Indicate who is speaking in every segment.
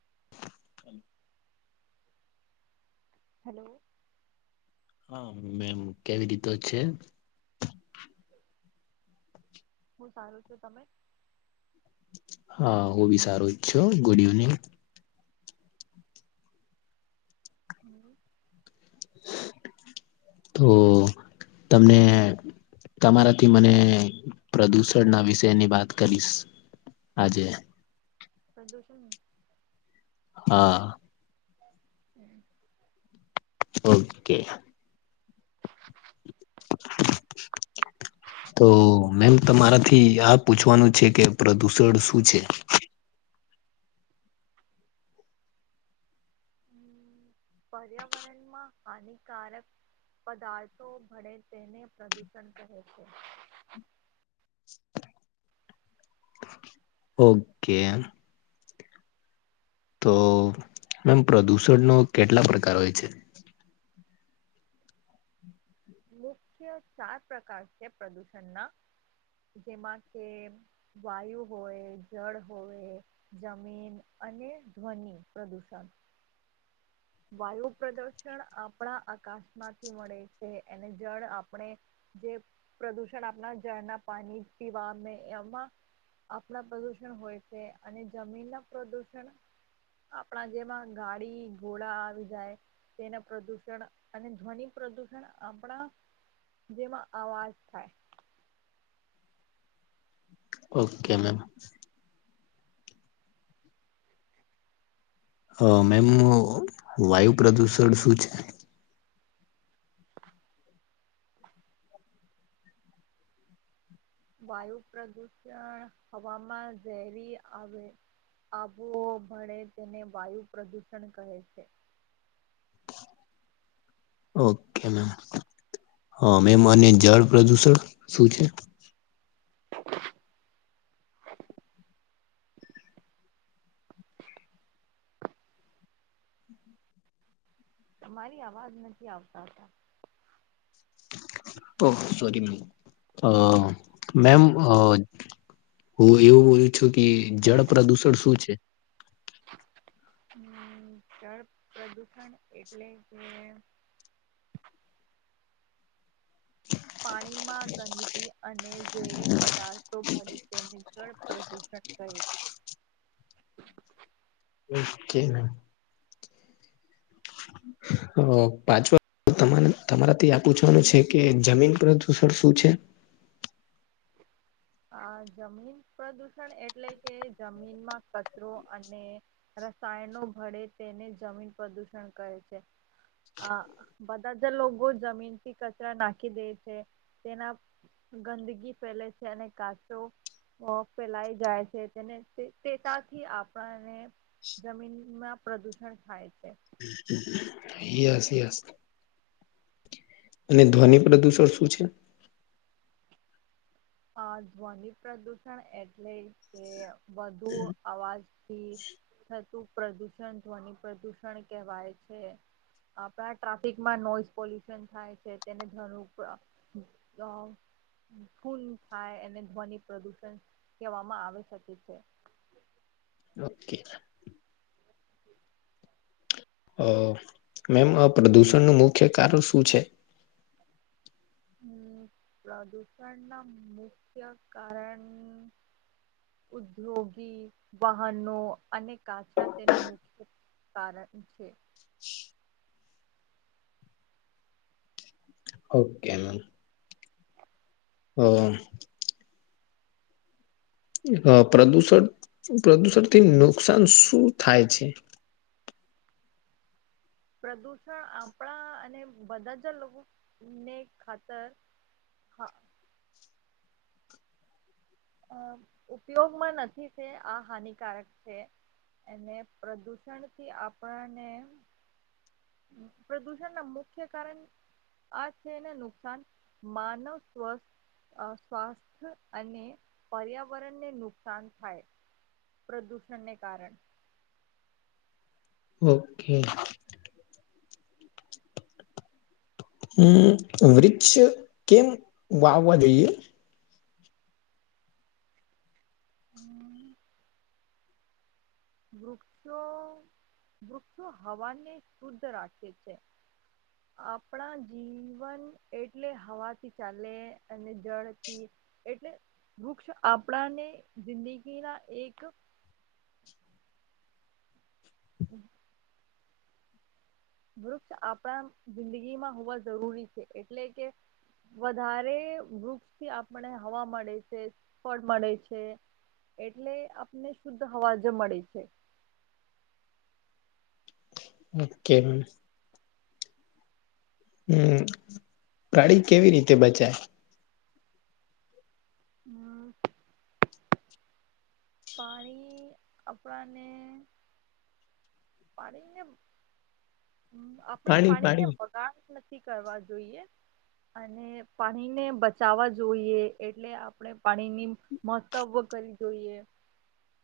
Speaker 1: હ [inaudible] [unintelligible]
Speaker 2: હલો
Speaker 1: હા મેમ કેવી રીતો છે
Speaker 2: હું સારું છું તમે
Speaker 1: હા હું બી સારું છું ગુડ ઇવનિંગ
Speaker 2: હમ [inaudible] [unintelligible]
Speaker 1: તો તમને. તમારાથી મને પ્રદુષણ ના વિષયની વાત કરીશ આજે.
Speaker 2: પ્રદૂષણ.
Speaker 1: હા.
Speaker 2: હમ [inaudible] [unintelligible]
Speaker 1: ઓકે. [inaudible] [unintelligible] તો મેમ તમારાથી આ પૂછવાનું છે કે, પ્રદુષણ શું છે?
Speaker 2: હ પર્યાવરણમાં હાનિકારક. પદાર્થો ભળે તેને પ્રદૂષણ કહે છે.
Speaker 1: ઓકે. તો મેમ પ્રદુષણનો કેટલા પ્રકાર હોય છે.
Speaker 2: મુખ્ય ચાર પ્રકાર છે પ્રદૂષણના જેમાં કે. વાયુ હોય જળ હોય. જમીન અને ધ્વનિ પ્રદુષણ. વાયુ પ્રદૂષણ આપણા આકાશમાંથી મળે છે એને જળ આપણે. જે પ્રદુષણ આપણા જળના પાણી પીવા એમાં. આપણા પ્રદુષણ હોય છે અને જમીન ના પ્રદુષણ. આપણા જેમાં ગાડી. ઘોડા આવી જાય તેના પ્રદુષણ અને ધ્વનિ પ્રદુષણ આપણા. જેમાં અવાજ થાય.
Speaker 1: Okay ma'am. અ મેમ વાયુ પ્રદુષણ શું છે.
Speaker 2: વાયુ પ્રદુષણ હવાવામાં ઝેરી આવે. આબુ ભળે તેને વાયુ પ્રદૂષણ કહે છે.
Speaker 1: ઓકે મેમ હા મેમ અને જળ પ્રદુષણ શું છે.
Speaker 2: તમારી અવાજ નથી આવતા હતા.
Speaker 1: ઓ સોરીમ. હું એવું બોલું છું કે જળ પ્રદુષણ શું છે.
Speaker 2: હમ જળ પ્રદૂષણ એટલે કે. પાણીમાં ગંદકી અને ઝેરી પદાર્થો ભે તેનું જળ પ્રદૂષણ કહેે છે.
Speaker 1: [inaudible] [unintelligible] ઓકે. હ પાચવા. તો તમારાથી આ પૂછવાનું છે કે જમીન પ્રદૂષણ શું છે.
Speaker 2: હ જમીન પ્રદૂષણ એટલે કે જમીનમાં કચરો અને, રસાયણો ભળે તેને જમીન પ્રદૂષણ કરે છે. અ બધા જે લોકો જમીનથી કચરા નાખી દે છે તેના. ગંદગી ફેલે છે અને કાચો. ફેલાય જાય છે તેને તેતાથી આપણાને. જમીનમાં પ્રદૂષણ થાય છે.
Speaker 1: Yes yes. અને ધ્વનિ પ્રદુષણ શું છે?
Speaker 2: આ ધ્વનિ પ્રદુષણ એટલે કે વધુ અવાજથી થતું પ્રદૂષણ ધ્વનિ પ્રદૂષણ કહેવાય છે. આપડા ટ્રાફિકમાં નોઈઝ પોલ્યુશન થાય છે, તેને ધનુ અ કુલ થાય એને ધ્વનિ પ્રદુષણ કહેવામાં આવી શકે છે.
Speaker 1: ઓકે. અ મેમ આ પ્રદૂષણનું મુખ્ય કારણ શું છે?
Speaker 2: હમ, પ્રદૂષણના મુખ્ય કારણ ઉદ્યોગી વાહનો, અનેક કાચા તેનું મુખ્ય કારણ છે.
Speaker 1: Okay, ma'am. હઅ [unintelligible] હ, પ્રદુષણ-પ્રદુષણથી નુકસાન શું થાય છે?
Speaker 2: પ્રદૂષણ આપણા અને બધા જ લોકો ને ખાતર હા. અ ઉપયોગમાં નથી, તે આ હાનિકારક છે. અને પ્રદૂષણથી આપણાને પ્રદૂષણના મુખ્ય કારણ આ છે ને નુકસાન માનવ સ્વસ્થ અ સ્વાસ્થ્ય અને પર્યાવરણને નુકસાન થાય. પ્રદૂષણને કારણે
Speaker 1: ઓકે. હમ, વૃક્ષ કેમ વાવવા જોઈએ?
Speaker 2: વૃક્ષો-વૃક્ષો હવાને શુદ્ધ રાખે છે.
Speaker 1: [unintelligible]
Speaker 2: આપડા જીવન એટલે હવાથી ચાલે અને જળથી. એટલે વૃક્ષ આપડાને જિંદગીના એક [unintelligible] વૃક્ષ આપણા જિંદગીમાં હોવા જરૂરી છે, એટલે કે વધારે વૃક્ષથી આપણે હવા મળે છે, ફળ મળે છે. એટલે આપને શુદ્ધ હવા જ મળે છે.
Speaker 1: Okay, ma'am. હમ, પ્રાડી કેવી રીતે બચાય?
Speaker 2: હમ. પાણી આપણાને પાડીંગ મ આપણે
Speaker 1: પાણી
Speaker 2: પાણીને
Speaker 1: પાણી
Speaker 2: બગાડ નથી કરવા જોઈએ. અને પાણીને બચાવા જોઈએ એટલે આપણે પાણીની મહત્વ કરવી જોઈએ.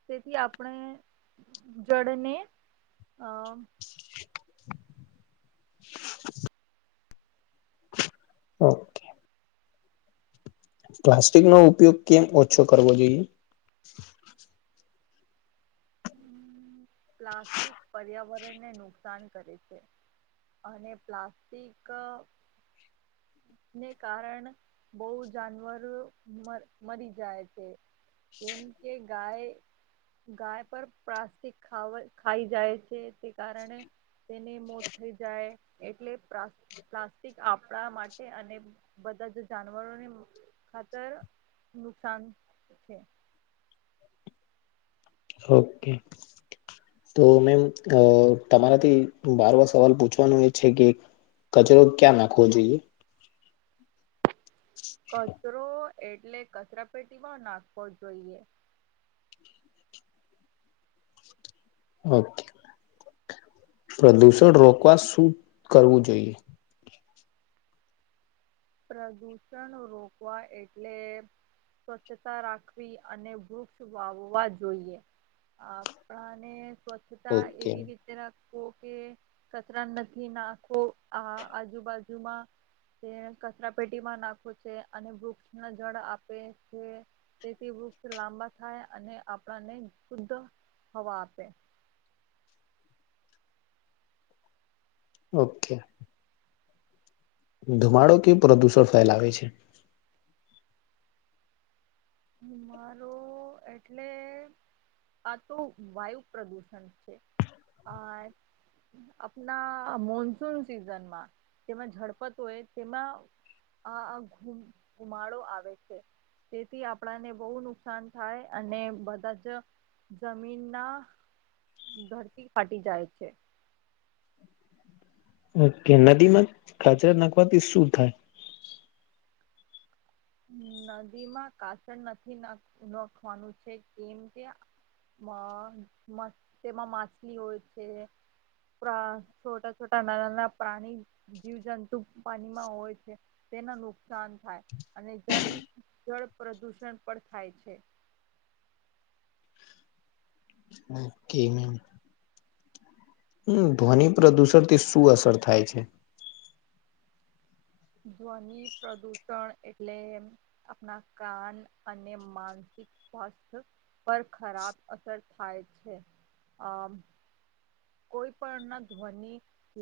Speaker 2: તેથી આપણે જળને અ
Speaker 1: [unintelligible] ઓકે. પ્લાસ્ટિકનો ઉપયોગ કેમ ઓછો કરવો જોઈએ?
Speaker 2: પ્લાસ્ટિક પર્યાવરણને નુકસાન કરે છે. અને પ્લાસ્ટિક ને કારણ બઉ જાનવર મરી જાય છે. કેમ કે ગાય ગાય પર પ્લાસ્ટિક ખાવ ખાઈ જાય છે તે કારણે તેને મોત થઈ જાય એટલે પ્રા પ્લાસ્ટિક આપડા માટે અને બધા જ જાનવરોને ખાતર નુકસાન છે.
Speaker 1: ઓકે. તો મેમ, અ તમારાથી બારમો સવાલ પૂછવાનું એ છે કે કચરો ક્યા નાખવો જોઈએ?
Speaker 2: કચરો એટલે કચરાપેટીમાં નાખવો જોઈએ.
Speaker 1: ઓકે, પ્રદુષણ રોકવા શું કરવું જોઈએ?
Speaker 2: પ્રદૂષણ રોકવા એટલે સ્વચ્છતા રાખવી અને વૃક્ષ વાવવા જોઈએ. આપણાને સ્વચ્છતા
Speaker 1: ઓકે
Speaker 2: એવી રીતે રાખ કે કચરા નથી નાખો આ આજુબાજુમાં કે કચરા પેટીમાં નાખો છે અને વૃક્ષ ને જળ આપે છે. તેથી વૃક્ષ લાંબા થાય અને આપણાને શુદ્ધ હવા આપે.
Speaker 1: ઓકે. ધુમાડો કે પ્રદૂષણ ફેલાવે છે.
Speaker 2: મારો એટલે આ તો વાયુ પ્રદુષણ છે આ આપણા મોનસૂન સિઝનમાં જેમાં ઝડપત હોય તેમાં આ ઘુ ગુમાડો આવે છે. થી આપણાને બહુ નુકસાન થાય અને બધા જ જમીનના ધરતી ફાટી જાય છે.
Speaker 1: ઓકે નદી માં ખાજર નાખવાથી શું થાય?
Speaker 2: નદીમાં કાસળ નથી નાખ નાખવાનું છે કેમ કે માં તે તેમાં માછલી હોય છે. છોટા છોટા નાના નાના પ્રાણી, જીવજંતુ પાણીમાં હોય છે. તેના નુકસાન થાય અને જન જળ પ્રદૂષણ પણ થાય છે.
Speaker 1: કે મેમ હમ્મ, ધ્વનિ પ્રદુષણ થી શું અસર થાય છે?
Speaker 2: ધ્વનિ પ્રદૂષણ એટલે આપણા કાન અને માનસિક સ્વાસ્થ પર ખરાબ અસર થાય છે. આ કોઈ પણ ના ધ્વનિ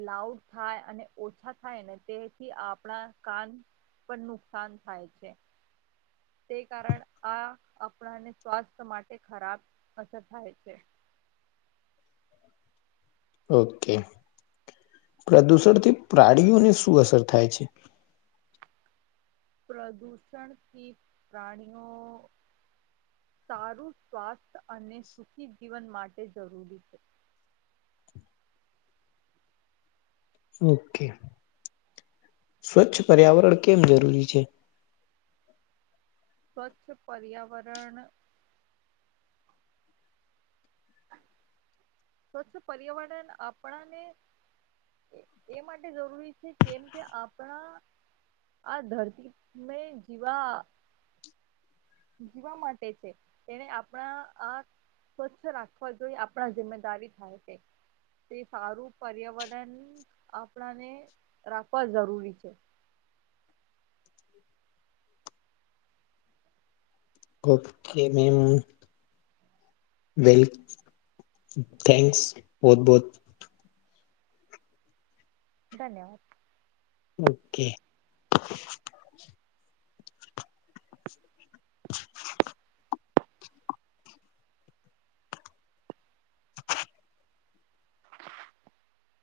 Speaker 2: લાઉડ થાય અને ઓછા થાય ને તેથી આપણા કાન પણ નુકસાન થાય છે. તે કારણ આ આપણાને સ્વાસ્થ્ય માટે ખરાબ અસર થાય છે.
Speaker 1: ઓકે પ્રદુષણથી પ્રાણીઓને શું અસર થાય છે?
Speaker 2: પ્રદૂષણ થી પ્રાણીઓ સારું સ્વાસ્થ્ય અને સુખી જીવન માટે જરૂરી છે.
Speaker 1: ઓકે સ્વચ્છ પર્યાવરણ કેમ જરૂરી છે?
Speaker 2: સ્વચ્છ પર્યાવરણ સ્વચ્છ પર્યાવરણ આપણાને એ માટે જરૂરી છે કેમ કે આપણા આ ધરતીને જીવા જીવા માટે છે તેને આપણા આ સ્વચ્છ રાખવા જોઈ આપણા જિમ્મેદારી થાય છે. તે સારું પર્યાવરણ આપણાને રાખવા જરૂરી છે.
Speaker 1: Okay ma'am. વેલ થેન્ક્સ બહોત બહુત
Speaker 2: ધન્યવાદ.
Speaker 1: ઓકે.